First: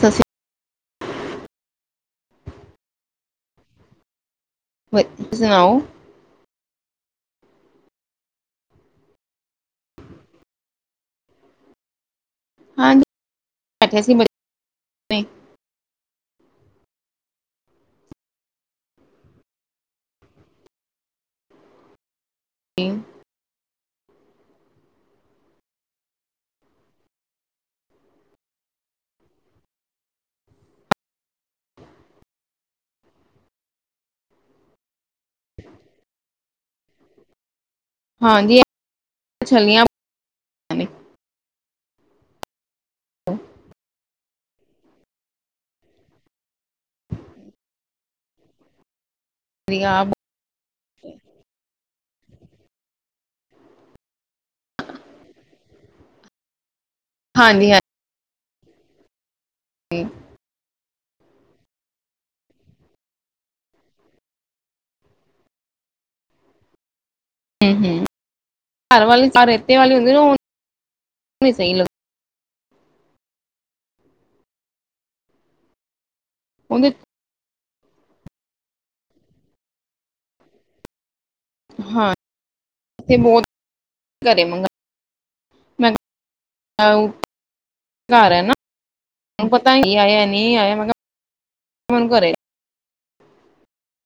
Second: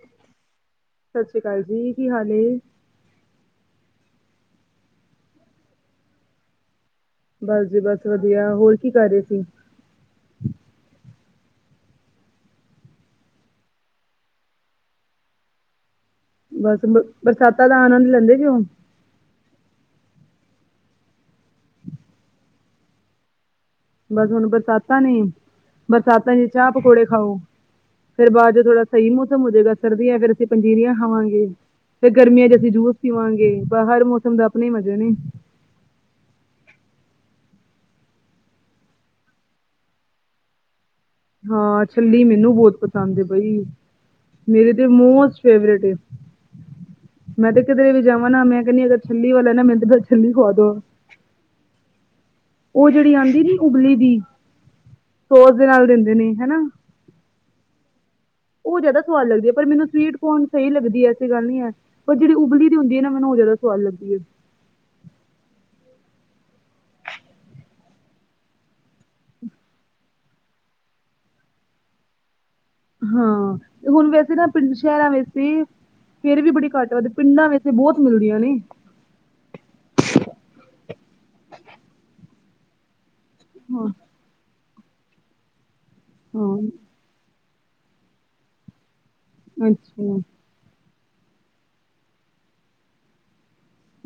ਸਤਿ ਸ਼੍ਰੀ ਸਤਿ ਸ੍ਰੀ ਅਕਾਲ ਜੀ, ਕੀ ਹਾਲ ਏ? [inaudible] ਬਸ ਜੀ ਬਸ ਵਧੀਆ, ਹੋਰ ਕੀ ਕਰ ਰਹੇ ਸੀ। ਹਾਂਜੀ ਬੈਠੇ ਸੀ। ਬੱਚੇ ਬਸ ਬ ਬਰਸਾਤਾਂ ਦਾ ਆੰਨਦ ਲੈਦੇ ਜੀ ਹੁਣ ਹ [inaudible] ਬਸ ਹੁਣ ਬਰਸਾਤਾਂ ਨੇ ਬਰਸਾਤਾਂ ਚ ਚਾਹ ਪਕੌੜੇ ਖਾਓ ਫਿਰ ਬਾਅਦ ਜੋ ਥੋੜ੍ਹਾ ਸਹੀ ਮੌਸਮ ਹੋ ਜਾਵੇਗਾ ਸਰਦੀਆਂ ਫਿਰ ਅਸੀਂ ਪੰਜੀਰੀਆਂ ਖਾਵਾਂਗੇ। ਫੇਰ ਗਰਮੀਆਂ ਚ ਅਸੀਂ ਜੂਸ ਪੀਵਾਂਗੇ, ਪਰ ਹਰ ਮੌਸਮ ਦਾ ਆਪਣੇ ਹੀ ਮਜ਼ੇ ਨੇ। ਹਾਂਜੀ ਛੱਲੀਆਂ ਬਣੀਆਂ ਨੇ ਹਾਂ ਛੱਲੀ ਮੈਨੂੰ ਬਹੁਤ ਪਸੰਦ ਐ ਬਈ ਮੇਰੀ ਤੇ ਮੋਸਟ ਫੇਵਰੇਟ ਏ, ਮੈਂ ਤੇ ਕਿਧਰੇ ਵੀ ਜਾਵਾਂ ਨਾ ਮੈਂ ਕਹਿੰਦੀ ਛੱਲੀ ਵਾਲਾ ਨਾ ਮੈਨੂੰ ਵਧੀਆ, ਬਸ ਛੱਲੀ ਖਵਾ ਦੋ। ਉਹ ਜਿਹੜੀ ਆਉਂਦੀ ਨੀ ਉਬਲੀ ਦੀ, ਸੋਸ ਦੇ ਨਾਲ ਦਿੰਦੇ ਨੇ ਹੈਨਾ ਹਾਂਜੀ-ਹਾਂਜੀ ਉਹ ਜ਼ਿਆਦਾ ਸਵਾਦ ਲਗਦੀ ਹੈ ਪਰ ਮੈਨੂੰ ਹਾਂਜੀ ਸਵੀਟ ਕੋਰਣ ਸਹੀ ਲੱਗਦੀ ਹੈ ਐਸੀ ਗੱਲ ਨੀ ਹੈ, ਪਰ ਜਿਹੜੀ ਉਬਲੀ ਦੀ ਹੁੰਦੀ ਹੈ ਨਾ ਮੈਨੂੰ ਉਹ ਜ਼ਿਆਦਾ ਸੁਵਾਦ ਲੱਗਦੀ ਹੈ। ਹੂ ਹੂ ਘਰ ਵਾਲੀ ਔ ਰੇਤੇ ਵਾਲੀ ਨਾ, ਔਹ ਸਹੀ ਲਗਦੀ ਹਾਂ ਹੁਣ ਵੈਸੇ ਨਾ ਪਿੰਡ, ਸ਼ਹਿਰਾਂ ਵਿੱਚ ਵੀ ਫੇਰ ਵੀ ਬੜੀ ਉਹਦੇ ਘੱਟ ਵੱਧ ਪਿੰਡਾਂ ਵਿੱਚ ਬਹੁਤ ਮਿਲਦੀਆਂ ਨੇ ਹਾਂ ਇਥੇ ਬਹੁਤ ਹਾਂ ਘਰੇ ਮੰਗਾ ਮੈਂ ਹੂ ਕਿਹਾ ਘਰ ਹੈ ਨਾ ਪਤਾ ਨੀ ਅੱਛਾ ਆਇਆ, ਨਹੀਂ ਆਇਆ ਮੈਂ ਕਿਹਾ ਫੋਨ ਕਰੇ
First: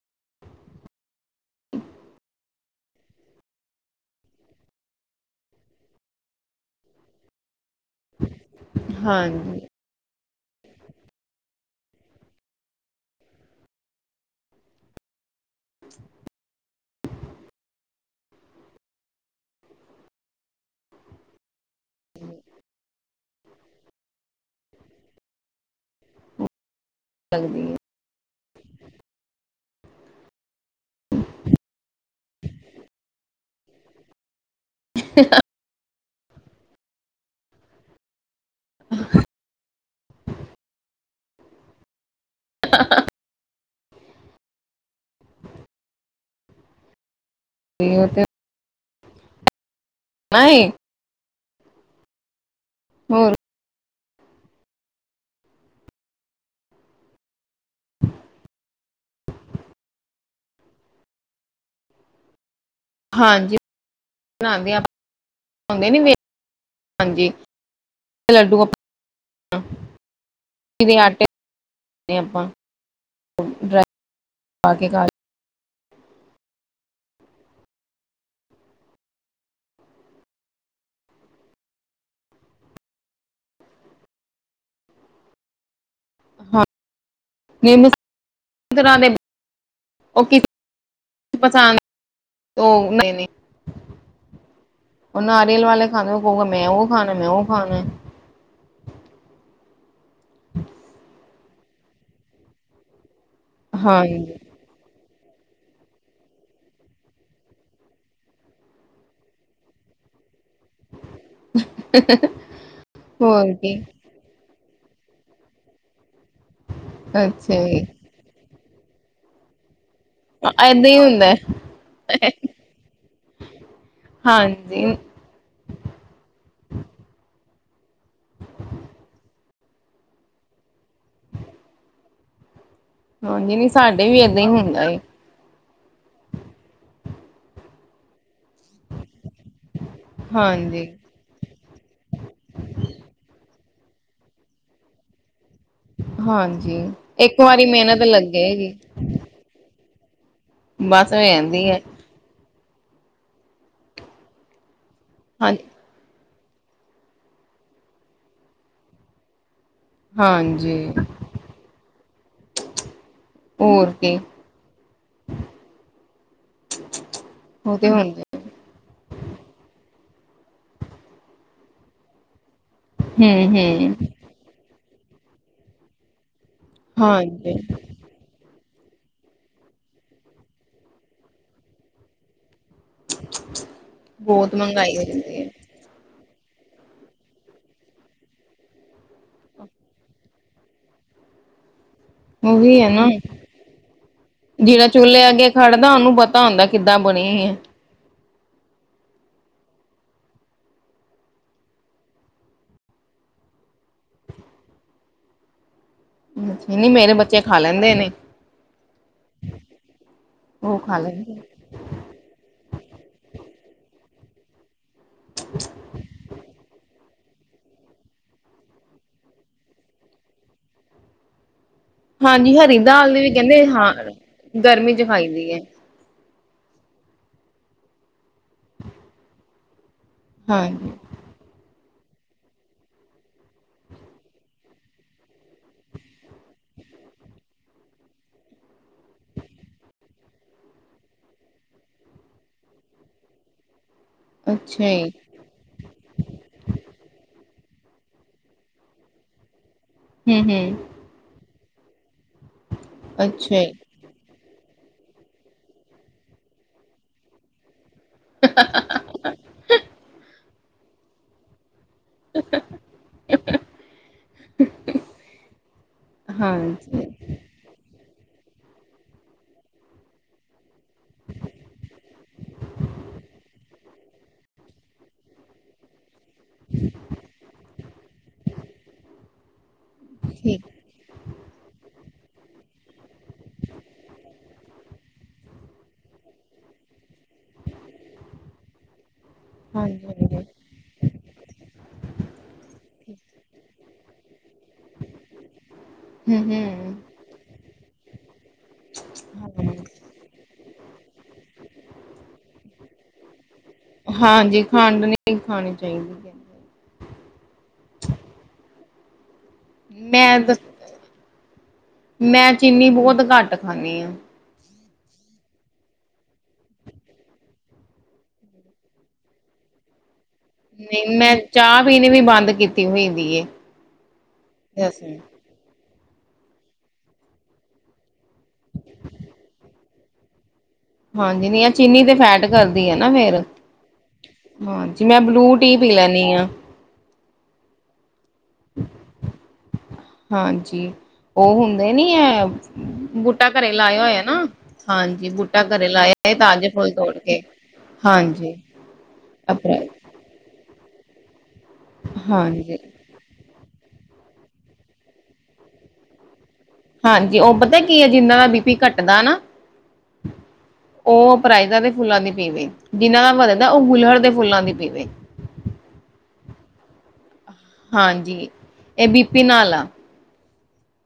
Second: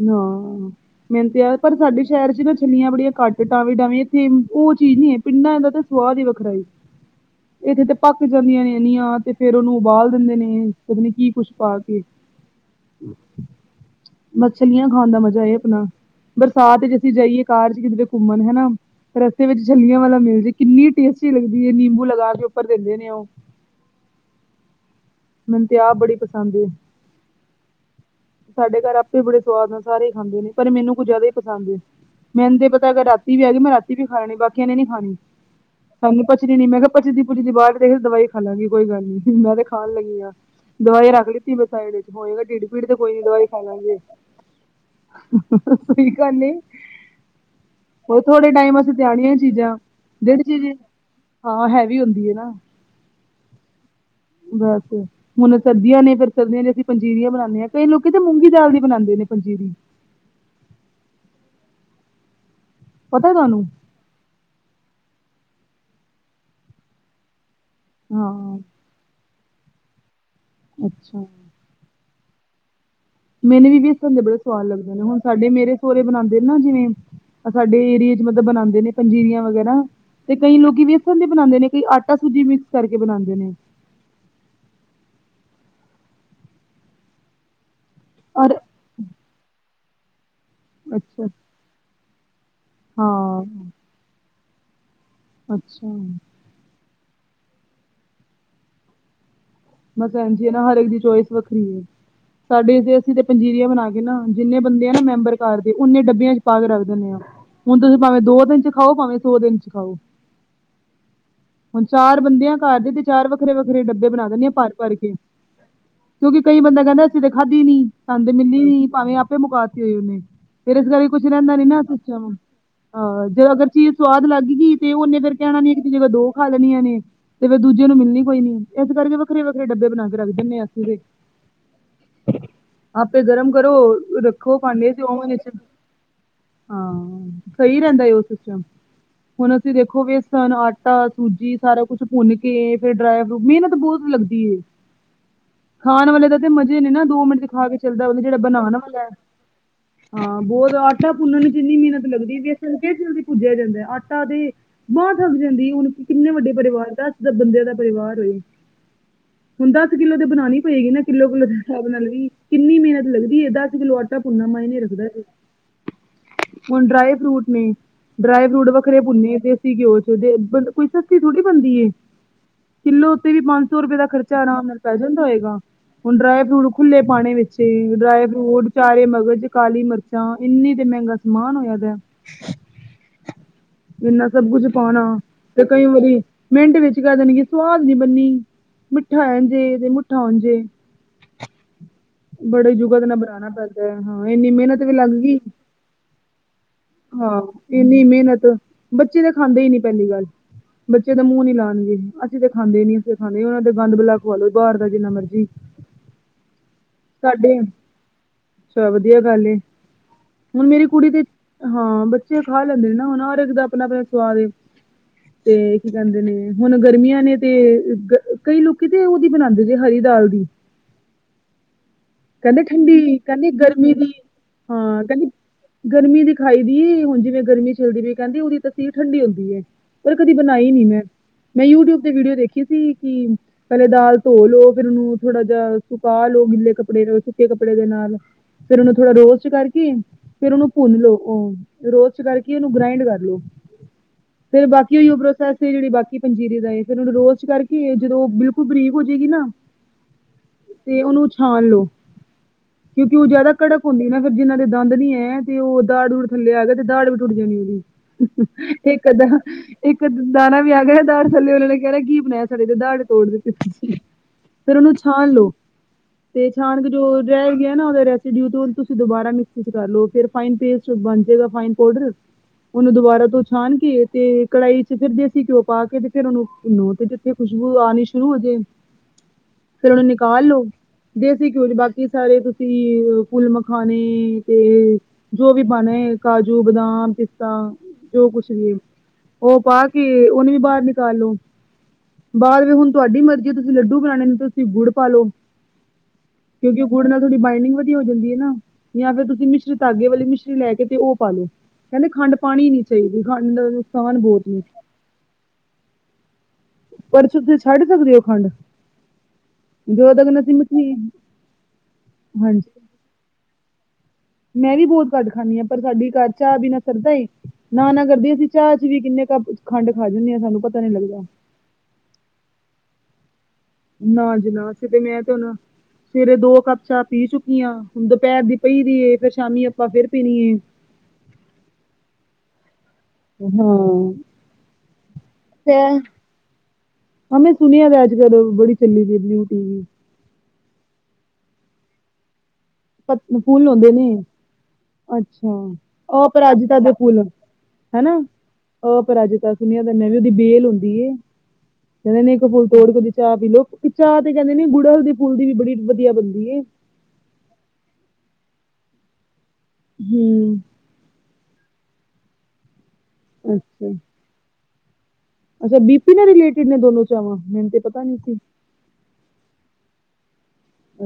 ਹਾਂ ਮੇਹਨਤੀ ਹੈ, ਪਰ ਸਾਡੇ ਸ਼ਹਿਰ ਚ ਨਾ ਛੱਲੀਆਂ ਬੜੀਆਂ ਘੱਟ ਟਾਵੇਂ-ਟਾਵੇਂ ਇੱਥੇ, ਉਹ ਚੀਜ਼ ਨੀ ਹੈ ਪਿੰਡਾਂ ਦਾ ਤਾਂ ਸਵਾਦ ਹੀ ਵੱਖਰਾ। ਇੱਥੇ ਤੇ ਪੱਕ ਜਾਂਦੀਆਂ ਨੇ ਇਨੀਆਂ ਤੇ ਫੇਰ ਹਾਂਜੀ ਉਹਨੂੰ ਉਬਾਲ ਦਿੰਦੇ ਨੇ ਪਤਾ ਨੇ ਕੀ ਕੁੱਛ ਪਾ ਕੇ। ਛਲੀਆਂ ਖਾਣ ਦਾ ਮਜਾ ਹੈ ਆਪਣਾ, ਬਰਸਾਤ ਚ ਅਸੀਂ ਜਾਈਏ ਕਾਰ ਚ ਕਿਧਰੇ ਘੁੰਮਣ ਹੈਨਾ। ਰਸਤੇ ਵਿੱਚ ਛਲੀਆਂ ਵਾਲਾ ਮਿਲ ਜਾਏ, ਕਿੰਨੀ ਟੇਸਟੀ ਲੱਗਦੀ ਹੈ ਨਿੰਬੂ ਲਗਾ ਕੇ ਉੱਪਰ ਦਿੰਦੇ ਨੇ ਉਹ ਮੈਨੂੰ ਤੇ ਆਪ ਬੜੀ ਪਸੰਦ ਏ। ਸਾਡੇ ਘਰ ਆਪੇ ਬੜੇ ਸਵਾਦ ਨਾਲ ਸਾਰੇ ਹੀ ਖਾਂਦੇ ਨੇ, ਪਰ ਮੈਨੂੰ ਕੁ ਜ਼ਿਆਦਾ ਹੀ ਪਸੰਦ ਏ। ਮੈਂਨੂੰ ਤੇ ਪਤਾ ਅਗਰ ਰਾਤੀ ਵੀ ਹੈਗੀ ਮੈਂ ਰਾਤੀ ਵੀ ਖਾ ਲੈਣੀ ਬਸ ਕਹਿੰਦੇ ਨੇ ਨੀ ਖਾਣੀ, ਸਾਨੂੰ ਪਚਦੀ ਨੀ ਮੈਂ ਕਿਹਾ ਪਚਦੀ ਪੁੱਜਦੀ ਬਾਹਰ ਦੇ ਦਵਾਈ ਖਾ ਲਾਂਗੀ ਕੋਈ ਗੱਲ ਨੀ, ਮੈਂ ਤੇ ਖਾਣ ਲੱਗੀ ਹਾਂ ਦਵਾਈ ਰੱਖ ਲਿੱਤੀ ਮੈਂ ਸਾਈਡ ਵਿੱਚ। ਹੋਏਗਾ ਢਿੱਡ ਪੀੜ ਤੇ ਕੋਈ ਨੀ ਦਵਾਈ ਖਾਵਾਂਗੇ ਕਰਨੀ ਤੇ ਉਹ ਹੋਰ ਤੇ ਥੋੜੇ ਟਾਈਮ ਆਸੇ ਤੇ ਆਣੀਆਂ ਚੀਜ਼ਾਂ, ਜੇੜੀ ਨਾ ਚੀਜ਼ ਏ, ਹਾਂ ਹੈਵੀ ਹੁੰਦੀ ਹੈ ਨਾ ਹੋਰ ਬਸ ਹੁਣ ਸਰਦੀਆਂ ਨੇ ਫੇਰ ਸਰਦੀਆਂ ਚ ਅਸੀਂ ਪੰਜੀਰੀਆਂ ਬਣਾਾਨਦੇ ਹਾਂ। ਕਈ ਲੋਕ ਤਾਂ ਮੂੰਗੀ ਦਾਲ ਦੀ ਬਣਾਉਂਦੇ ਨੇ ਪੰਜੀਰੀ। ਪਤਾ ਹਾਂਜੀਂ ਤੁਹਾਨੂੰ ਹਾਂਜੀ ਹਾਂ ਲੱਡੂ ਆਪਾਂ ਆਟੇ ਅੱਛਾ ਆਪਾਂ [inaudible] ਮੈਨੂੰ ਵੀ ਡਰਾਈ ਵੇਸਣ ਦੇ ਬੜੇ ਸਵਾਦ ਪਾ ਕੇ ਲੱਗਦੇ ਨੇ, ਖਾ ਹੁਣ ਲਏ। ਸਾਡੇ ਮੇਰੇ ਸੋਹਰੇ ਬਣਾਉਂਦੇ ਨੇ ਨਾ ਜਿਵੇਂ ਸਾਡੇ ਏਰੀਏ ਚ ਮਤਲਬ ਬਣਾਉਂਦੇ ਨੇ ਪੰਜੀਰੀਆਂ ਵਗੈਰਾ। ਤੇ ਕਈ ਲੋਕ ਵੇਸਣ ਦੀ ਬਣਾਉਂਦੇ ਨੇ ਕਈ ਆਟਾ ਸੂਜੀ ਮਿਕਸ ਕਰਕੇ ਬਣਾਉਂਦੇ ਨੇ। ਹਾਂ ਨਹੀ ਸਾਡੀ। ਔਰ ਤਰ੍ਹਾਂ ਨੇ ਉਹ ਕੀਤੀ ਅੱਛਾ ਪਸੰਦ ਉਹ ਨਹੀਂ-ਨਹੀਂ। ਹਾਂ ਉਹ ਨਾਰੀਅਲ ਵਾਲੇ ਅੱਛਾ ਖਾਣੇ ੳਹ ਕਹੂਗਾ ਮੈਂ ਉਹ ਖਾਣਾ ਮੈਂ ਉਹ ਖਾਣਾ। ਮਸਾ ਏੰਜੇ ਨਾ ਹਰ ਇੱਕ ਦੀ ਚੋਇਸ ਵੱਖਰੀ ਏ। ਸਾਡੇ ਜੇ ਸਿਧਾ ਪੰਜੀਰੀਆ ਬਣਾ ਕੇ ਨਾ ਹਾਂਜੀ ਜਿੰਨੇ ਬੰਦੇ ਆ ਨਾ ਮੈਂਬਰ ਘਰ ਦੇ, ਉਨੇ ਡੱਬਿਆਂ ਚ ਪਾ ਕੇ ਰੱਖ ਦਿੰਨੇ ਆ। ਹੁਣ ਤੁਸੀਂ ਭਾਵੇਂ ਦੋ ਦਿਨ ਚ ਖਾਓ ਭਾਵੇਂ ਸੋ ਦਿਨ ਚ ਖਾਓ। ਹੁਣ ਚਾਰ ਬੰਦੇ ਆਂ ਘਰ ਦੇ ਤੇ ਚਾਰ ਹੋਰ ਕੀ ਵੱਖਰੇ-ਵੱਖਰੇ ਡੱਬੇ ਬਣਾ ਦਿੰਨੇ ਆ। ਭਰ-ਭਰ ਕੇ ਕਿਉਂਕਿ ਕਈ ਬੰਦੇ ਕਹਿੰਦੇ ਅਸੀਂ ਤੇ ਖਾਧੀ ਅੱਛਾ ਜੀ ਨੀ। ਸਾਨੂੰ ਤੇ ਮਿਲੀ ਨੀ ਭਾਵੇਂ ਆਪੇ ਮੁਕਾਤੀ ਹੋਈ ਓਨੇ। ਫੇਰ ਇਸ ਏਦਾਂ ਦਾ ਹੀ ਵੀ ਕੁਛ ਹੁੰਦਾ ਹੈ। ਰੈੰਦਾ ਨੀ ਨਾ ਸੂਚਿਆ ਨੂੰ। ਹਾਂ, ਜੇ ਅਗਰ ਚੀਜ਼ ਸਵਾਦ ਲੱਗ ਗਈ ਹਾਂਜੀ ਤੇ ਉਨੇ ਫਿਰ ਕਹਿਣਾ ਨਹੀਂ ਇਕ ਦੀ ਜਗਾ ਦੋ ਖਾ ਲੈਣੀਆਂ ਨੇ ਤੇ ਫੇਰ ਦੂਜੇ ਨੂੰ ਮਿਲਣੀ ਕੋਈ ਨੀ ਇਸ ਕਰਕੇ ਫੇਰ ਵੱਖਰੇ-ਵੱਖਰੇ ਡੱਬੇ ਬਣਾ ਕੇ ਰੱਖ ਦੇਨੇ ਆਂ ਅਸੀਂ ਤੇ। ਆਪੇ ਗਰਮ ਹਾਂਜੀ ਨਹੀਂ ਕਰੋ, ਸਾਡੇ ਵੀ ਏਦਾਂ ਹੀ ਰੱਖੋ ਹੁੰਦਾ ਭਾਂਡੇ ਏ ਚ ਔਵਨ ਇਚ। ਹਾਂ, ਸਹੀ ਰੈੰਦਾ ਏ ਓਹ ਸਿਸਟਮ। ਹੁਣ ਅਸੀਂ ਦੇਖੋ ਵੇਸਣ, ਹਾਂਜੀ ਆਟਾ ਸੂਜੀ ਸਾਰਾ ਕੁਛ ਭੁੰਨ ਕੇ ਫੇਰ ਡਰਾਈ ਫਰੂਟ ਮਿਹਨਤ ਬਹੁਤ ਲੱਗਦੀ ਏ। ਖਾਣ ਵਾਲੇ ਦਾ ਤੇ ਹਾਂਜੀ ਮਜ਼ੇ ਨੇ ਨਾ ਦੋ ਇੱਕ ਮਿੰਟ ਚ ਵਾਰੀ ਖਾ ਕੇ ਮਿਹਨਤ ਚੱਲਦੈ, ਜਿਹੜਾ ਲੱਗੇਗੀ ਬਣਾਣ ਵਾਲਾ? ਹਾਂ, ਬੌਤ ਆਟਾ ਬਸ ਹੋ ਭੁੰਨਣ ਨੂੰ ਜਾਂਦੀ ਜਿੰਨੀ ਹੈ ਮਿਹਨਤ ਲੱਗਦੀ ਏ, ਵੇਸਣ ਫੇਰ ਜਲਦੀ ਭੁੱਜਿਆ ਜਾਂਦਾ। ਆਟਾ ਦੇ ਬਾਂਹ ਥੱਕ ਹਾਂ ਜਾਂਦੀ ਏ, ਹੁਣ ਕਿੰਨੇ ਵੱਡੇ ਪਰਿਵਾਰ ਦਾ ਦਸ ਦਸ ਬੰਦਿਆਂ ਦਾ ਪਰਿਵਾਰ ਹੋਏ। ਹੁੰਦਾ ਦਸ ਕਿੱਲੋ ਤੇ ਬਣਾਣੀ ਹਾਂਜੀ ਪਏਗੀ ਨਾ, ਕਿੱਲੋ-ਕਿੱਲੋ ਦੇ ਹਿਸਾਬ ਨਾਲ ਵੀ। ਕਿੰਨੀ ਮਿਹਨਤ ਲਗਦੀ ਏ, ਦਸ ਹੋਰ ਕਿੱਲੋ ਆਟਾ ਕੀ ਭੁੰਨਨਾ ਮਾਈਨੇ ਰੱਖਦਾ ਜੇ। ਹੁਣ ਡਰਾਈ ਫਰੂਟ ਨੇ, ਉਹ ਤੇ ਹੁੰਦਾ ਡਰਾਈ ਫਰੂਟ ਵ ਵੱਖਰੇ ਭੁੰਨੇ ਦੇਸੀਂ ਘਿਓ ਚ‌ ਤੇ ਬੰਦਾ ਕੋਈ ਸੱਸਤੀ ਥੋੜ੍ਹੀ ਬਣਦੀ ਏ, ਕਿੱਲੋ ਉੱਤੇ ਹੂੰ ਵੀ ਪੰਜ ਸੌ ਹੂੰ ਰੁਪਏ ਦਾ ਖਰਚਾ ਆਰਾਮ ਨਾਲ ਪੈ ਜਾਂਦਾ ਹੋਏਗਾ ਹੁਣ ਡਰਾਏ ਫਰੂਟ ਖੁੱਲੇ ਪਾਣੇ ਹਾਂਜੀ ਵਿੱਚੇ ਡਰਾਈ ਫਰੂਟ, ਚਾਰੇ ਮਗਜ਼, ਕਾਲੀ ਮਰਚਾਂ ਇੰਨੀ ਤੇ ਮਹਿੰਗਾ ਸਮਾਨ ਹੋਇਆ ਪਿਆ। ਇਨਾ ਸਭ ਬਹੁਤ ਕੁਝ ਮਹਿੰਗਾਈ ਪਾਣਾ ਹੋ ਜਾਂਦੀ ਹੈ ਤੇ ਕਈ ਵਾਰੀ ਮਿੰਟ ਵਿੱਚ ਕੈ ਦੇਣਗੇ, ਸਵਾਦ ਨੀ ਬਨੀ। ਮਿੱਠਾ ਐੰਝ ਏ ਤੇ ਮੂੱਠਾ ਓੰਝ ਏ। ਉਹ ਬੜੇ ਵੀ ਹੈ ਜੁਗਤ ਨਾ ਨਾਲ ਬਣਾਣਾ ਪੈਂਦੈ। ਹਾਂ, ਇੰਨੀ ਮਿਹਨਤ ਜਿਹੜਾ ਵੀ ਲੱਗ ਚੁੱਲ੍ਹੇ ਗਈ ਅੱਗੇ ਖੜਦਾ ਉਹਨੂੰ ਪਤਾ ਹੁੰਦਾ ਕਿੱਦਾਂ ਬਣੀ ਹਾਂ। ਹੈ ਇੰਨੀ ਮਿਹਨਤ ਬੱਚੇ ਤਾਂ ਖਾਂਦੇ ਹੀ ਨੀ ਪੈਲੀ ਗੱਲ। ਬੱਚੇ ਤਾ ਮੂੰਹ ਨੀ ਲਾਣਗੇ, ਅਸੀਂ ਤਾਂ ਖਾਂਦੇ ਨੀ ਇ ਖਾਂਦੇ ਆ ਔਨਾਂ ਨੂੰ ਗੰਦ ਬਲਾ ਖਵਾ ਲੋ ਬਾਰ ਦਾ ਜਿੰਨਾ ਮਰਜੀ। ਨਹੀਂ ਮੇਰੇ ਬੱਚੇ ਸਾਡੇ ਖਾ ਲੈਂਦੇ ਨੇ ਚ ਵਧੀਆ ਗੱਲ ਏ। ਉਹ ਖਾ ਲਓ। ਕਿਦੇ ਹਾਂ, ਬੱਚੇ ਖਾ ਲੈਂਦੇ ਨੇ ਨਾ ਹੁਣ ਹਰ ਇਕ ਦਾ ਅਪਣਾ- ਅਪਣਾ ਸਵਾਦ ਏ। ਤੇ ਕੀ ਕਹਿੰਦੇ ਨੇ ਹੁਣ ਗਰਮੀਆਂ ਨੇ ਤੇ ਕੀ ਕਈ ਲੋਕੀ ਤੇ ਓਦੀ ਬਣਾਦੇ ਜੇ ਹਰੀ ਦਾਲ ਦੀ‌। ਹਾਂਜੀ ਕਹਿੰਦੇ ਹਰੀ ਦਾਲ ਠੰਡੀ ਦੀ ਵੀ ਕਹਿੰਦੇ ਗਰਮੀ ਹਾਂ ਦੀ ਗਰਮੀ ਹਾਂ ਚ ਕਹਿੰਦੇ। ਖਾਈ ਦੀ ਹੈ ਗਰਮੀ ਦੀ ਖਾਈ ਦੀ ਏ ਹੁਣ ਜਿਵੇਂ ਗਰਮੀ ਚੱਲਦੀ ਪੀ ਏ ਕੈੰਦੀ ਉਦੀ ਤਸੀਰ ਠੰਡੀ ਹੁੰਦੀ ਏ। ਪਰ ਕਦੀ ਬਣਾਈ ਨੀ ਹਾਂਜੀ ਮੈਂ। ਮੈਂ ਯੂਟਿਊਬ ਤੇ ਵੀਡੀਓ ਦੇਖੀ ਸੀ ਕਿ ਪਹਿਲੇ ਦਾਲ ਧੋ ਲੋ, ਫੇਰ ਉਹਨੂੰ ਥੋੜ੍ਹਾ ਜਾ ਸੁਕਾ ਲੋ, ਗਿੱਲੇ ਕੱਪੜੇ ਦੇ ਸੁੱਕੇ ਕੱਪੜੇ ਦੇ ਨਾਲ। ਫੇਰ ਉਹਨੂੰ ਥੋੜਾ ਰੋਸਟ ਕਰਕੇ ਫਿਰ ਉਨੂੰ ਭੁੰਨ ਲੋ, ਓਹ ਰੋਸਟ ਕਰਕੇ ਉਨੂੰ ਗ੍ਰਾਇੰਡ ਕਰ ਲੋ। ਫੇਰ ਅੱਛਾ ਬਾਕੀ ਜੀ ਓਈਓ ਪ੍ਰੋਸੈਸ ਏ ਜਿੜੀ ਬਾਕੀ ਪੰਜੀਰੀ ਦਾ ਏ, ਫਿਰ ਉਨੂ ਰੋਜ਼ ਕਰ ਕੇ ਜਦੋਂ ਓਹ ਬਿਲਕੁਲ ਬਰੀਕ ਹੋ ਜੇਗੀ ਨਾ ਹਂ, ਹਂ ਤੇ ਓਨੂੰ ਛਾਣ ਲੋ ਕਿਉਂਕਿ ਓਹ ਜੈਦਾ ਅੱਛਾ ਜੀ ਕੜਕ ਹੁੰਦੀ ਨਾ ਫ਼ਿਰ ਜਿੰਨਾ ਦੇ ਦੰਦ ਨੀ ਏ ਤੇ ਓਹ ਦਾੜ-ਦੂੜ ਥੱਲੇ ਆ ਜੇ ਤੇ ਦਾੜ ਵੀ ਟੁੱਟ ਜਾਣੀ ਉਦੀ। ਇੱਕ ਅੱਧਾ, ਇੱਕ ਅਧਾ ਦਾਣਾ ਵੀ ਆ ਗਿਆ ਦਾੜ ਥੱਲੇ ਔਨਾਂ ਨੇ ਕੈਣੈ ਕਿ ਸਾਡੇ ਤੇ ਦਾੜ ਈ ਤੋੜ ਦਿੱਤੀ ਤੁਸੀਂ। ਫੇਰ ਓਨੂੰ ਛਾਣ ਲੋ ਤੇ ਛਾਣ ਕੇ ਹਾਂਜੀ ਜੋ ਰੈਹ ਗਿਆ ਨਾ ਉਦਾ ਰੈਸੀਡਿਊ ਤੇ ਔਨ ਤੁਸੀਂ ਦੁਬਾਰਾ ਮਿਕਸੀ ਚ ਕਰ ਲੋ, ਫਿਰ ਫਾਈਨ ਪੇਸਟ ਬਣ ਜੇਗਾ, ਫਾਈਨ ਪੋਡਰ। ਉਨੂੰ ਦੁਬਾਰਾ ਤੋਂ ਛਾਣ ਕੇ ਤੇ ਕੜਾਈ ਚ ਫੇਰ ਦੇਸੀ ਘਿਓ ਪਾ ਕੇ ਤੇ ਫ਼ਿਰ ਉਨੂੰ ਭੂਨੋ। ਤੇ ਖੁਸ਼ਬੂ ਆਣੀ ਸ਼ੁਰੂ ਹੋਜੇ, ਫੇਰ ਓਨੂੰ ਨਿਕਾਲ ਲੋੋ। ਠੀਕ ਦੇਸੀ ਘਿਉ ਬਾਕੀ ਸਾਰੇ ਤੁਸੀਂ ਫੁੱਲ ਮਖਾਣੇ ਤੇ ਜੋ ਵੀ ਪਾਣੇ ਕਾਜੂ, ਬਦਾਮ, ਪਿਸਤਾ ਜੋ ਕੁਛ ਵੀ ਉਹ ਪਾ ਹਾਂਜੀ ਕੇ ਹਾਂਜੀ ਉਹਨੂੰ ਵੀ ਬਾਹਰ ਨਿਕਾਲੋ। ਬਾਹਦ ਵ ਹੁਣ ਤੁਹਾਡੀ ਮਰਜ਼ੀ ਆ ਤੁਸੀਂ ਲੱਡੂ ਬਣਾਣੇ ਨੇ ਤੁਸੀਂ ਗੁੜ ਪਾਲੋ। ਹਂ, ਹਂ ਗੁੜ ਨਾਲ ਤੁਹਾਡੀ ਬਾਈੰਡਿੰਗ ਵਧੀਆ ਹੋ ਜਾਂਦੀ ਹੈ ਨਾ ਜਾਂ ਫਿਰ ਤੁਸੀਂ ਮਿਸ਼ਰੀ ਤਾਗੇ ਵਾਲੀ ਮਿਸ਼ਰੀ ਲੈ ਕੇ ਤੇ ਉਹ ਪਾਲੋ। ਕਹਿੰਦੇ ਖੰਡ ਪਾਣੀ ਨੀ ਚਾਹੀਦੀ, ਖੰਡ ਨੁਕਸਾਨ ਬਹੁਤ ਹਾਂਜੀ, ਨੇ ਖੰਡ ਨਈਂ ਖਾਣੀ ਚਾਹੀਦੀ। ਪਰ [unintelligible] ਛੱਡ ਸਕਦੇ ਹੋ ਖੰਡ ਜਦੋਂ ਤੱਕ ਮੈਂ ਅਸੀਂ ਦਸਾ, ਮਿੱਠੀ ਮੈਂ ਹਾਂਜੀ ਚੀਨੀ ਬਹੁਤ ਘੱਟ ਖਾਂਦੀ ਆਂ। ਮੈਂ ਵੀ ਬਹੁਤ ਘੱਟ ਖਾਂਣੀ ਆਂ ਪਰ ਸਾਡੀ ਘਰ ਚਾਹ ਬਿਨਾਂ ਸਰਦਾ। ਨਾ ਨਾ ਕਰਦੀ ਅਸੀਂ ਚਾਹ ਚ ਵੀ ਕਿੰਨੇ ਕੁ ਖੰਡ ਖਾ ਜਾਂਦੇ ਹਾਂ ਸਾਨੂੰ ਪਤਾ ਨੀ ਨਈਂ, ਲੱਗਦਾ ਮੈਂ ਚਾਹ ਪੀਣੀ ਵੀ ਬੰਦ ਕੀਤੀ ਹੋਈ ਦੀ ਏ। ਨਾ ਜੀ ਨਾ, ਸੀ ਤੇ ਮੈਂ ਤੇ ਨਾ ਸਵੇਰੇ ਦੋ ਕੱਪ ਚਾਹ ਪੀ ਚੁੱਕੀ ਆਂ। ਦੁਪਹਿਰ ਦੀ ਪਈ ਦੀ ਏ, ਫਿਰ ਸ਼ਾਮੀ ਆਪਾਂ ਫੇਰ ਪੀਣੀ ਏ। ਹਾਂਜੀ ਨੀ ਇਹ ਚੀਨੀ ਤੇ ਫੈਟ ਕਰਦੀ ਆ ਨਾ ਫਿਰ ਹਾਂ ਹਾਂਜੀ, ਮੈਂ ਬਲੂ ਟੀ ਤੇ ਪੀ ਲੈਂਣੀ ਆਂ। ਹਾਂ ਮੈਂ ਸੁਣਿਆ ਦਾ ਅੱਜ-ਕੱਲ, ਬੜੀ ਚਲੀ ਦੀ ਏ ਬਲੂ ਟੀ ਵੀ। ਹਾਂਜੀ, ਉਹ ਹੁੰਦੇ ਨੀ ਐ ਪਤ- ਬੂਟਾ ਫੁੱਲ ਘਰੇ ਹੁੰਦੇ ਲਾਇਆ ਨੇ ਹੋਇਆ ਨਾ, ਹਾਂਜੀ ਬੂਟਾ ਅੱਛਾ ਘਰੇ ਲਾਇਆ ਹੋਏ ਤਾਂਜ ਅਪਰਾਜਿਤਾ ਫੁੱਲ ਦੇ ਤੋੜ ਕੇ। ਹਨਾ ਹਾਂਜੀ ਅਪਰਾਜਿਤਾ ਅਪ ਸੁਣਿਆ ਦਾ ਮੈਂ ਉਹਦੀ ਬੇਲ ਹੁੰਦੀ ਏ, ਉਹਨਾਂ ਨੇ ਇੱਕ ਫੁੱਲ ਹਾਂਜੀ ਤੋੜ ਕੇ [unintelligible] ਚਾਹ ਪੀਲਓ, ਚਾਹ ਤੇ ਕਹਿੰਦੇ ਨੇ ਗੁੜ ਹਲ ਦੇ ਫੁਲ ਦੀ ਵੀ ਬੜੀ ਵਧੀਆ ਬਣਦੀ ਏ। ਹਾਂਜੀ ਉਹ ਪਤਾ ਕੀ ਐ ਜਿੰਨਾਂ ਦਾ ਬੀ ਪੀ ਘੱਟਦਾ ਨਾ ਹਂ ਉਹ ਅਪਰਾਈਜ਼ਾਂ ਦੇ ਫੁੱਲਾਂ ਦੀ ਪੀਵੇ, ਜਿਹਨਾਂ ਦਾ ਵਧਦਾ ਉਹ ਅੱਛਾ। ਗੁਲਹੜ ਦੇ ਫੁੱਲਾਂ ਦੀ ਪੀਵੇ। ਅੱਛਾ ਬੀ ਪੀ ਨਾਲ ਰਿਲੇਟਿਡ ਨੇ ਦੋਨੋਂ ਚਾਵਾਂ ਤੇ ਪਤਾ ਨੀ ਸੀ। ਹਾਂਜੀ, ਇਹ ਬੀ ਪੀ ਨਾਲ ਆ।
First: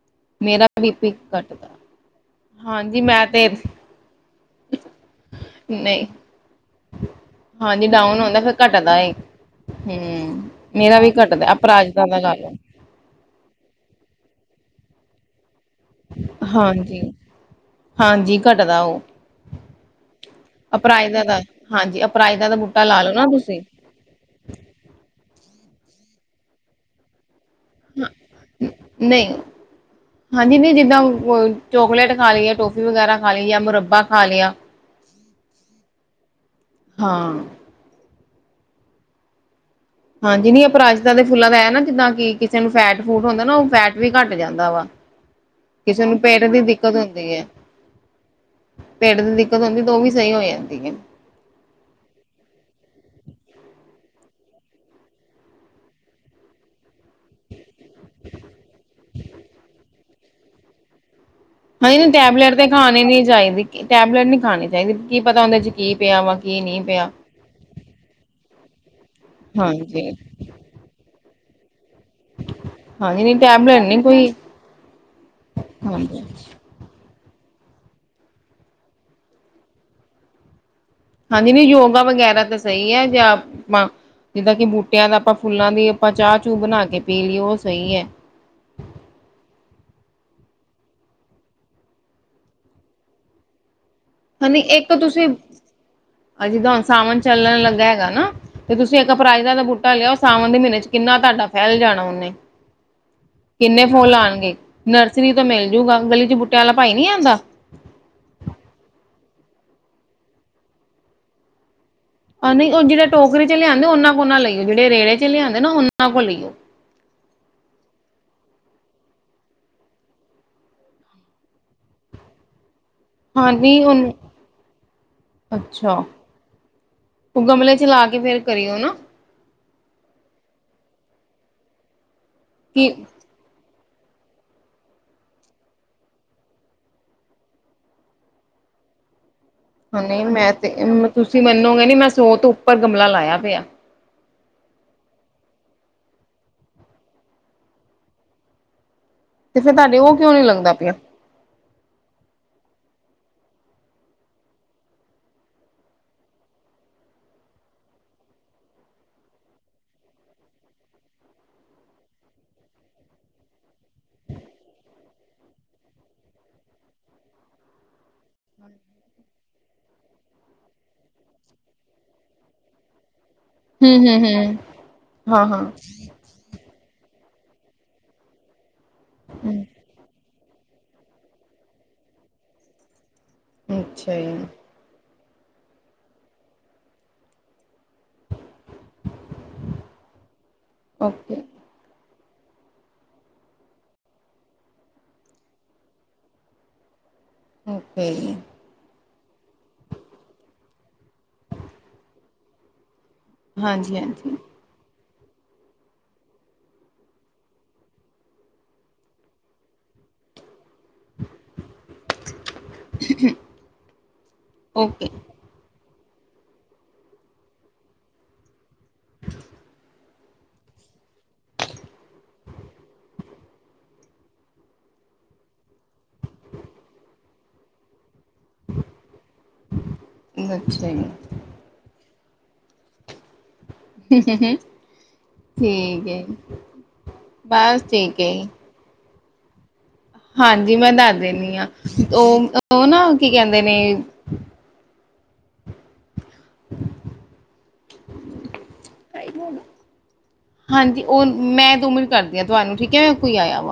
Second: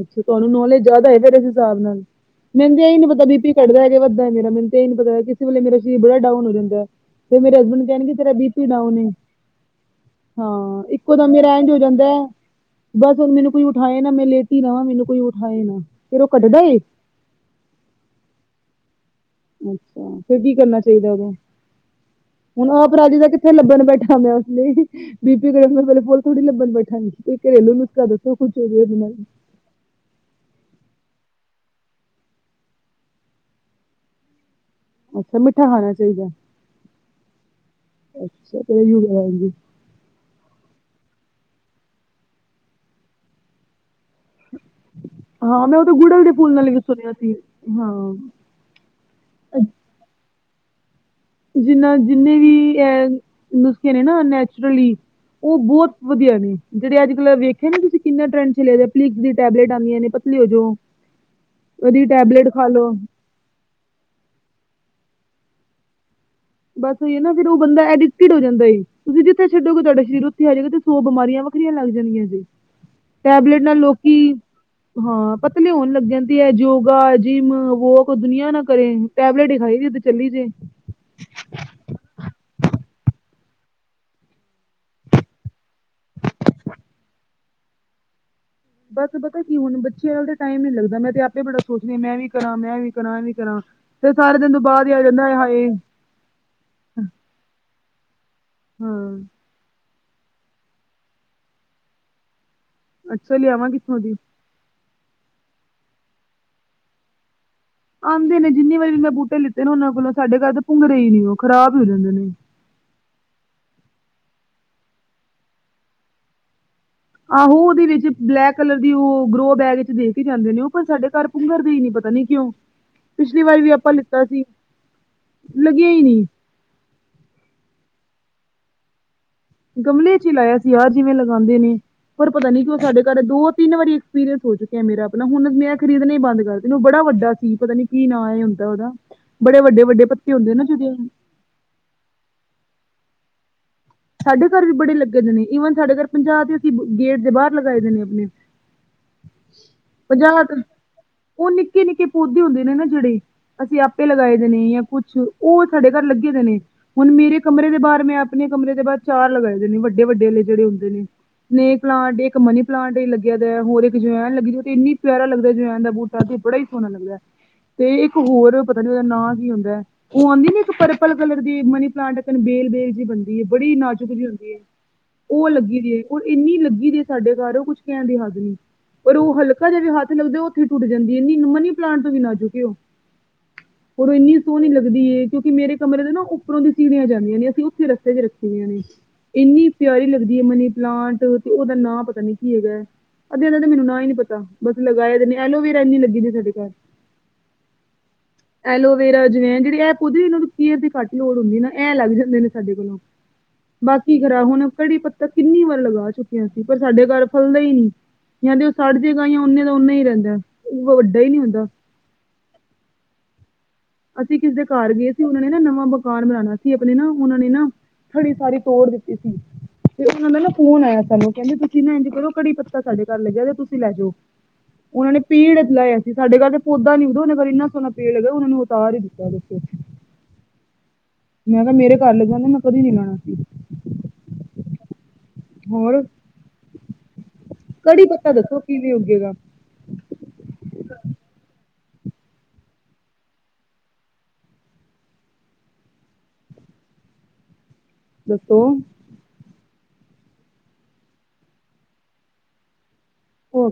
ਅੱਛਾ ਤੁਹਾਨੂੰ ਮੇਰਾ ਨੌਲੇਜ ਬੀ ਜ਼ਿਆਦਾ ਪੀ ਐ ਫੇਰ ਇਸ ਘੱਟਦਾ ਹਿਸਾਬ ਨਾਲ। ਮੈਨੂੰ ਇਹ ਹਾਂਜੀ ਨੀ ਪਤਾ ਮੈਂ ਤੇ ਬੀਪੀ ਘਟਦਾ ਹੈਗਾ ਵੱਧਦਾ ਮੇਰਾ ਮੈਨੂੰ ਇਹ ਨੀ ਪਤਾ ਕਿਸੇ ਮੇਰਾ ਸਰੀਰ ਨਹੀਂ ਬੜਾ ਡਾਊਨ ਹੋ ਜਾਂਦਾ ਐ। ਫਿਰ ਮੇਰੇ ਹਸਬੈਂਡ ਕਹਿਣਗੇ ਤੇਰਾ ਬੀ ਪੀ ਡਾਊਨਏ। ਹਂ, ਮੇਰਾ ਵੀ ਘੱਟਦਾ ਇੰਝ ਹੋ ਅਪਰਾਜਤਾ ਜਾਂਦਾ ਦਾ ਹੈ। ਲੈ ਲੋ। ਬਸ ਹੁਣ ਮੈਨੂੰ ਕੋਈ ਉਠਾਏ ਨਾ ਮੈਂ ਲੇਟੀ ਥਾਂ, ਮੈਨੂੰ ਕੋਈ ਉਠਾਏ ਨਾ। ਫੇਰ ਉਹ ਘੱਟਦਾ ਏ। ਹਾਂਜੀ ਹਾਂਜੀ ਘਟਦਾ ਉਹ ਅੱਛਾ ਫਿਰ ਕੀ ਕਰਨਾ ਚਾਹੀਦਾ ਅਪਰਾਜਤਾ ਉਹਦਦਾ ਦਾ ਹਾਂਜੀ ਅਪਰਾਜਤਾ ਦਾ ਹੁਣ ਬੂਟਾ ਆਪ ਲਾ ਲਓ ਰਾਜੇ ਨਾ ਦਾ ਕਿ ਫਿਰ ਤੁਸੀਂ ਲੱਭਣ ਬੈਠਾ ਮੈਂ ਉਸ ਲਈ ਬੀਬੀ ਕਗਰ ਪੇਲੇ ਬੋਲ ਥੋੜੀ ਲੱਣ ਬੈਠਾਗੀ ਸੀ ਕੋਈ ਘਰੇਲੂ ਨੁਸਕਾਾ ਦੱਸੋ ਖੁਸ਼ ਹੋ ਜਾਵੇ ਉਹਦੇ ਨਾਲ ਨਹੀਂ ਹਾਂਜੀ ਨ ਜਿੱਦਾਂ ਚੋਕਲੇਟ ਖਾ ਲਈਏ ਟੋਫੀ ਵਗੈਰਾ ਖਾ ਲਈ ਜਾਂ ਮੁਰੱਬਾ ਖਾ ਲਿਆ ਅੱਛਾ ਮਿੱਠਾ ਖਾਣਾ ਚਾਹੀਦਾ ਹਾਂ, ਅੱਛਾ ਤੇ ਹਾਂਜੀ ਨੀ ਅਪਰਾਜਤਾ ਦੇ ਫੁੱਲਾਂ ਦਾ ਹੈ ਨਾ ਜਿੱਦਾਂ ਕਿ ਕਿਸੇ ਨੂੰ ਫੈਟ ਫੂਟ ਹੁੰਦਾ ਨਾ ਉਹ ਫੈਟ ਵੀ ਘੱਟ ਜਾਂਦਾ ਵਾ ਹਾਂ ਮੈਂ ਉਹਦੇ ਕਿਸੇ ਨੂੰ ਗੁੜਲ ਦੇ ਪੇਟ ਫੂਲ ਦੀ ਨਾਲ ਵੀ ਸੁਣਿਆ ਸੀ ਹਾਂ ਪੇੜ ਦੀ ਦਿੱਕਤ ਹੁੰਦੀ ਤੇ ਉਹ ਵੀ ਸਹੀ ਹੋ ਜਾਂਦੀ ਹੈ ਜਿੰਨਾ ਜਿੰਨੇ ਵੀ ਇਹ ਨੁਸਖੇ ਨੇ ਨਾ ਨੈਚੁਰਲੀ ਉਹ ਬਹੁਤ ਵਧੀਆ ਨੇ ਜਿਹੜੇ ਅੱਜ ਕਲ ਵੇਖੇ ਨਾ ਤੁਸੀਂ ਕਿੰਨਾ ਟਰੈਂਡ ਚਲੇ ਪ ਦੀ ਟੈਬਟ ਆਂ ਨੇ ਲਓ ਜੋ ਹਾਂਜੀ ਉਹਦੀ ਨਹੀਂ ਟੈਬਲੇਟ ਤੇ ਖਾ ਖਾਣੀ ਨੀ ਚਾਹੀਦੀ ਟੈਬਲੇਟ ਨਹੀਂੀ ਖਾਣੀ ਚਾਹੀਦੀ ਕੀ ਪਤਾ ਹਦੇ ਚ ਕੀ ਪਿਆ ਵਾ ਕੀ ਨਹੀਂ ਬਸ ਪਿਆ ਹੀ ਹੈ ਨਾ ਫ਼ਿਰ ਉਹ ਬੰਦਾ ਐਡਿਕਟਿਡ ਹੋ ਜਾਂਦਾ ਸੀ ਤੁਸੀਂ ਜਿੱਥੇ ਛੱਡੋਗੇ ਤੁਹਾਡੇ ਹਾਂਜੀ ਸਰੀਰ ਹੋਜੇਗਾ ਤੇ ਸੋ ਬਿਮਾਰੀਆਂ ਵੱਖਰੀਆਂ ਲੱਗ ਜਾਂਦੀਆਂ ਜੀ ਹਾਂਜੀ ਨਹੀਂ ਟੈਬਲੇਟ ਨਾਲ ਨੀ ਲੋਕੀ ਕੋਈ ਹਾਂ ਪਤਲੇਿਆਉਣ ਲੱਗ ਹਾਂਜੀ ਜਾਂਦੀ ਹੈ ਯੋਗਾ ਜਿੰਮ ਵੋ ਕੋਈ ਦੁਨੀਆਂ ਨਾ ਕਰੇ ਟੈਬਲੇਟ ਹੀ ਖਾਈ ਉ ਚੱਲੀ ਜੇ ਹਾ ਦੀਦੀ ਨੀ ਯੋਗਾ ਵਗੈਰਾ ਤਾਂ ਸਹੀ ਹੈ ਜਾਂ। ਜਿੱਦਾਂ ਕਿ ਬੂਟਿਆਂ ਦਾ ਆਪਾਂ ਫੁੱਲਾਂ ਦੀ ਆਪਾਂ ਚਾਹ ਚੂ ਬਣਾ ਕੇ ਪੀ ਲਈਏ ਉਹ ਸਹੀ ਹੈ। ਬਸ ਪਤਾ ਕੀ ਹੁਣ ਬੱਚਿਆਂ ਦਾ ਟਾਈਮ ਨੀ ਲੱਗਦਾ ਮੈਂ ਤੇ ਆਪੇ ਬੜਾ ਸੋਚਦੀ ਹਾਂ ਮੈਂ ਵੀ ਕਰਾਂ' ਮੈਂ ਵੀ ਕਰਾਂ' ਐ ਵੀ ਕਰਾਂ। ਤੇ ਸਾਡੇ ਤਿੰਨ ਦਿਨ ਤੋਂ ਬਾਅਦ ਹੀ ਆ ਜਾਂਦਾ ਹਾਏ। ਆ ਜਿੱਦਾਂ ਹੁਣ ਸਾਮਣ ਚੱਲਣ ਲੱਗਾ ਹੈਗਾ ਨਾ ਤੇ ਤੁਸੀਂ ਇੱਕ ਹਾਂ ਅਪਰਾਜ ਦਾ ਦਾ ਬੂਟਾ। ਲਿਆ ਉਹ ਸਾਵਣ ਦੇ ਮਹੀਨੇ ਚ ਕਿੰਨਾ ਤੁਹਾਡਾ ਫੈਲ ਜਾਣਾ ਉਹਨੇ ਅੱਛਾ ਲਿਆਵਾਂ ਕਿੰਨੇ ਕਿੱਥੋਂ ਫੋਲ ਦੀ ਆਂਗਏ। ਨਰਸਰੀ ਤੋਂ ਮਿਲਜੂਗਾ ਗਲੀ ਚ ਬੁੂਟਿਆਂ ਵਾਲਾ ਭਾਈ ਨਹੀਂੀ ਆਉਂਦਾ। ਆਉਂਦੇ ਨੇ ਜਿੰਨੀ ਵਾਰੀ ਵੀ ਮੈਂ ਬੂਟੇ ਲਿੱਤੇ ਨੇ ਉਹਨਾਂ ਕੋਲੋਂ ਸਾਡੇ ਘਰ ਤਾਂ ਭੁੰਗਰੇ ਹੀ ਨਿ ਉਹ ਖਰਾਬ ਹੋ ਜਾਂਦੇ ਨੇ। ਨਹੀਂ ਉਹ ਜਿਹੜੇ ਟੋਕਰੇ ਚ ਲ ਆਉਂਦੇ ਉਹਨਾਂ ਕੋਲ ਨਾ ਲਈਓ'ਜਿਹੜੇ ਰੇੜੇ ਚ ਲ ਆਂਦੇ ਨਾ ਉਹਨਾਂ ਕੋਲ ਲਈਓ। ਆਹੋ ਉਹਦੇ ਵਿੱਚ ਬਲੈਕ ਕਲਰ ਦੀ ਉਹ ਗਰੋ ਬੈਗ ਵਿੱਚ ਦੇਖ ਕੇ ਜਾਂਦੇ ਨੇ ਉਹ ਪਰ ਸਾਡੇ ਘਰ ਭੁੰਘਰ ਦਾ ਹੀ ਨੀ ਪਤਾ ਨੀ ਕਿਉਂ। ਪਿਛਲੀ ਹਾਂ ਵਾਰੀ ਵੀ ਨਹੀਂ ਆਪਾਂ ਉਹਨੂੰ ਲਿੱਤਾ ਸੀ ਲੱਗਿਆ ਅੱਛਾ ਹੀ ਨਹੀਂ ਉਹ ਗਮਲੇ ਚ ਲਾ ਕੇ ਫੇਰ ਕਰੀਓ ਨਾ। ਗਮਲੇ ਚ ਹੀ ਲਾਇਆ ਸੀ ਯਾਰ ਜਿਵੇਂ ਲਗਾਉਂਦੇ ਨੇ ਪਰ ਪਤਾ ਨੀ ਕਿ ਸਾਡੇ ਘਰ ਦੋ ਤਿੰਨ ਵਾਰੀ। ਐਕਸਪ੍ਰਾਈਨਜ਼ ਹੋ ਚੁੱਕ ਮੇਰਾ ਆਪਣਾ ਹੁਣ ਮੈਂ ਖਰੀਦ ਹੀ ਬੰਦ ਕਰਦੀ ਬੜਾ ਵੱਡਾ ਸੀ ਪਤਾ ਨੀ ਕੀ ਨਾਂ ਹੁੰਦਾ ਉਹਦਾ। ਬੜੇ ਹਾਂ ਵੱਡੇ-ਵੱਡੇ ਨਹੀਂ ਪੱਤੇ ਹੁੰਦੇ ਮੈਂ ਆ ਨਾ ਤੇ ਜਿਹਦੇ। ਤੁਸੀਂ ਮੰਨੋਗੇ ਨੀ ਮੈਂ ਸੋਹ ਤੋਂ ਉੱਪਰ ਗਮਲਾ ਲਾਇਆ ਪਿਆ। ਸਾਡੇ ਘਰ ਵੀ ਬੜੇ ਲੱਗੇ ਦੇ ਨੇ ਈਵਨ ਸਾਡੇ ਘਰ ਪੰਜਾਹ ਤੇ ਅਸੀਂ ਗੇਟ ਦੇ ਬਾਹਰ ਲਗਾਏ ਦੇ ਨੇ ਆਪਣੇ। [inaudible] ਤੇ ਫਿਰ ਤੁਹਾਡੇ ਉਹ ਕਿਉਂ ਪੰਜਾਹ ਨੀ ਤ ਲੰਗਦਾ ਪਿਆ। ਉਹ ਨਿੱਕੇ ਨਿੱਕੇ ਪੌਦੇ ਹੁੰਦੇ ਨੇ ਨਾ ਜਿਹੜੇ। ਅਸੀਂ ਆਪੇ ਲਗਾਏ ਦੇ ਨੇ ਜਾਂ ਕੁਛ ਉਹ ਸਾਡੇ ਘਰ ਲੱਗੇ ਦੇ ਨੇ। ਹੁਣ ਮੇਰੇ ਕਮਰੇ ਦੇ ਬਾਹਰ ਮੈਂ ਆਪਣੇ ਕਮਰੇ ਦੇ ਬਾਹ ਚਾਰ ਲਗਾਏ ਦੇ ਨੇ ਵੱਡੇ-ਵੱਡੇ ਜਿਹੜੇ ਹੁੰਦੇ ਨੇ। ਸਨੇਕ ਪਲਾਂਟ ਹੀ ਇੱਕ ਮਨੀ ਪਲਾਂਟ ਹੀ ਲੱਗਿਆ ਦਾ ਹੈ ਹੋਰ ਇੱਕ ਜਵਾਇਨ ਲੱਗੀ ਹੈ ਇੰਨੀ ਪਿਆਰਾ ਲੱਗਦਾ ਜਵਾਇਨ ਦਾ ਬੂਟ। ਕਰਦੇ ਬੜਾ ਹੀ ਸੋਹਣਾ ਲੱਗਦਾ ਹੈ ਤੇ ਇੱਕ ਹੋਰ ਪਤਾ ਨੀ ਉਹਦਾ ਨਾਂ ਕੀ ਹੁੰਦਾ ਹੈ। ਉਹ ਆਉਂਦੀ ਨ ਇੱਕ ਪਰਪਲ ਕਲਰ ਦੀ ਮਨੀ ਪਲਾਂਟ ਬੇਲ-ਬੇਲ ਜੀ। ਬੜੀ ਹੂੰ ਨਾਜੁਕ ਹੂੰ ਜੀ ਹੁੰਦੀ ਹੂੰ ਹੈ ਹਾਂ ਉਹ ਹਾਂ ਲੱਗੀ ਦੀ ਹੈ। ਉਹ ਇੰਨੀ ਲੱਗੀ ਦੀ ਸਾਡੇ ਘਰ ਉਹ ਕੁਛ ਕਹਿਣ ਦੀ ਹੱਦ ਨੀ ਪਰ ਉਹ ਹੂੰ। ਹਲਕਾ ਜਿਹੇ ਵੀ ਹੱਥ ਲੱਗਦੇ। ਟੁੱਟ ਜਾਂਦੀਏ ਇਹਨੀ ਮਨੀ ਪਲਾਂਟ ਤੋਂ ਵੀ ਨਾ ਨਾਜੁਕ ਉਹ। ਹੋਰ ਅੱਛਾ ਇੰਨੀ ਜੀ ਸੋਹਣੀ ਨੀ ਲੱਗਦੀ ਹੈ। ਕਿਉਂਕਿ ਮੇਰੇ ਕਮਰੇ ਦੇ ਨਾ ਉਪਰੋਂ ਦੀ ਸੀੜੀਆਂ ਜਾਂਦੀਆਂ ਨੇ ਅਸੀਂ ਉੱਥੇ ਰਸਤੇ ਚ ਰੱਖੀ। ਇਨੀ ਪਿਆਰੀ ਲੱਗਦੀ ਹੈ। ਮਨੀ ਪਲਾਂਟ ਓਕੇ ਤੇ ਉਹਦਾ ਨਾਂ ਪਤਾ ਨੀ ਕੀ ਹੈਗਾ ਹੈ? ਅੱਧਿਆ ਦਾ ਤਾ ਮੈਨੂੰ ਨਾਂ ਹੀ ਨਹੀਂ ਪਤਾ ਬਸ ਲਗਾ ਹੀ ਦਿਨੇ ਆ ਐਲੋਵੇਰਾ ਇੰਨੀ ਲੱਗੀ ਸੀ ਸਾਡੇ ਘਰ। ਓਕ। ਐਲੋਵੇਰਾ ਜਵੈਨ ਜਿਹੜੀ ਇਹ ਖੁਦ ਵੀ ਉਹਨਾਂ ਨੂੰ ਕੇਅਰ ਦੀ ਘੱਟ ਲੋੜ ਹੁੰਦੀ ਨਾ ਐਂ ਲੱਗ ਜਾਂਦੇ ਨੇ ਸਾਡੇ ਕੋਲੋਂ। ਹਾਂਜੀ ਬਾਕੀ ਹਾਂਜੀ ਖਰਾ ਹੁਣ ਕੜੀ ਪੱਤਾ ਕਿੰਨੀ ਵਾਰ ਲਗਾ ਚੁੱਕਿਆ ਸੀ ਪਰ ਸਾਡੇ ਘਰ ਫਲਦਾ ਹੀ ਨਹੀਂ। ਜਾਂ ਤੇ ਉਹ ਸੜ ਜੇ ਗਾ ਜਾਂ ਓਨੇ ਦਾ ਓਨਾ ਹੀ ਰਹਿੰਦਾ ਉਹ ਵੱਡਾ ਹੀ ਨਹੀਂ ਹੁੰਦਾ। ਠੀਕ ਹੈ ਅਸੀਂ ਕਿਸ ਦੇ ਘਰ ਗਏ ਸੀ। ਉਹਨਾ ਨੇ ਨਾ ਨਵਾਂ ਮਕਾਨ ਬਨਾਣਾ ਸੀ। ਆਪਣੇ ਨਾ ਉਹ ਨੇ ਨਾ। ਥੜੀ ਸਾਰੀ ਤੋੜ ਦਿੱਤੀ ਸੀ। ਤੇ ਉਹ ਦਾ ਨਾ ਫੋਨ ਆਇਆ ਸਾਨੂੰ ਕਹਿੰਦੇ, ਤੁਸੀ ਇੰਝ ਕਰੋ ਕੜੀ ਪੱਤਾ ਸਾਡੇ ਘਰ ਲੱਗਿਆ ਤੇ ਤੁਸੀਂ ਲੈ ਜਾਓ। ਉਹ ਨੇ ਪੇੜ ਲਇਆ ਸੀ। ਸਾਡੇ ਘਰ ਤੇ ਪੌਦਾ ਨੀ ਉਗਿਆ। ਉਹਨਾਂ ਘਰ ਇੰਨਾ ਸੋਹਣਾ ਪੇੜ ਲੱਗਾ ਉਹਨਾ ਨੂੰ। ਸਾਰੇ ਹੀ ਦਿੱਤਾ। ਅੱਛਾ ਜੀ ਮੈਂ ਕਿਹਾ ਮੇਰੇ ਘਰ ਲੱਗਾ ਜਾਂਦੇ ਮੈਂ ਕਦੀ ਨੀ ਲਾਣਾ ਸੀ। ਹੂੰ ਹੂੰ ਹੂੰ ਹੋਰ ਠੀਕ ਏ'। ਬਸ ਠੀਕ ਏ। ਕਿਵੇ ਊਗੇਗਾ? ਹਾਂਜੀ ਮੈਂ ਦੱਸ ਦਿੰਦੀ ਹਾਂ। ਉਹ ਉਹ ਨਾ ਕੀ ਕਹਿੰਦੇ ਨੇ? ਹ [inaudible] ਦੱਸੋ। ਹਾਂਜੀ, ਉਹ ਮੈਂ ਦੋ ਮਿੰਟ ਕਰਦੀ ਹਾਂ, ਤੁਹਾਨੂੰ ਠੀਕ ਹੈ। ਕੋਈ ਆਇਆ ਵਾ।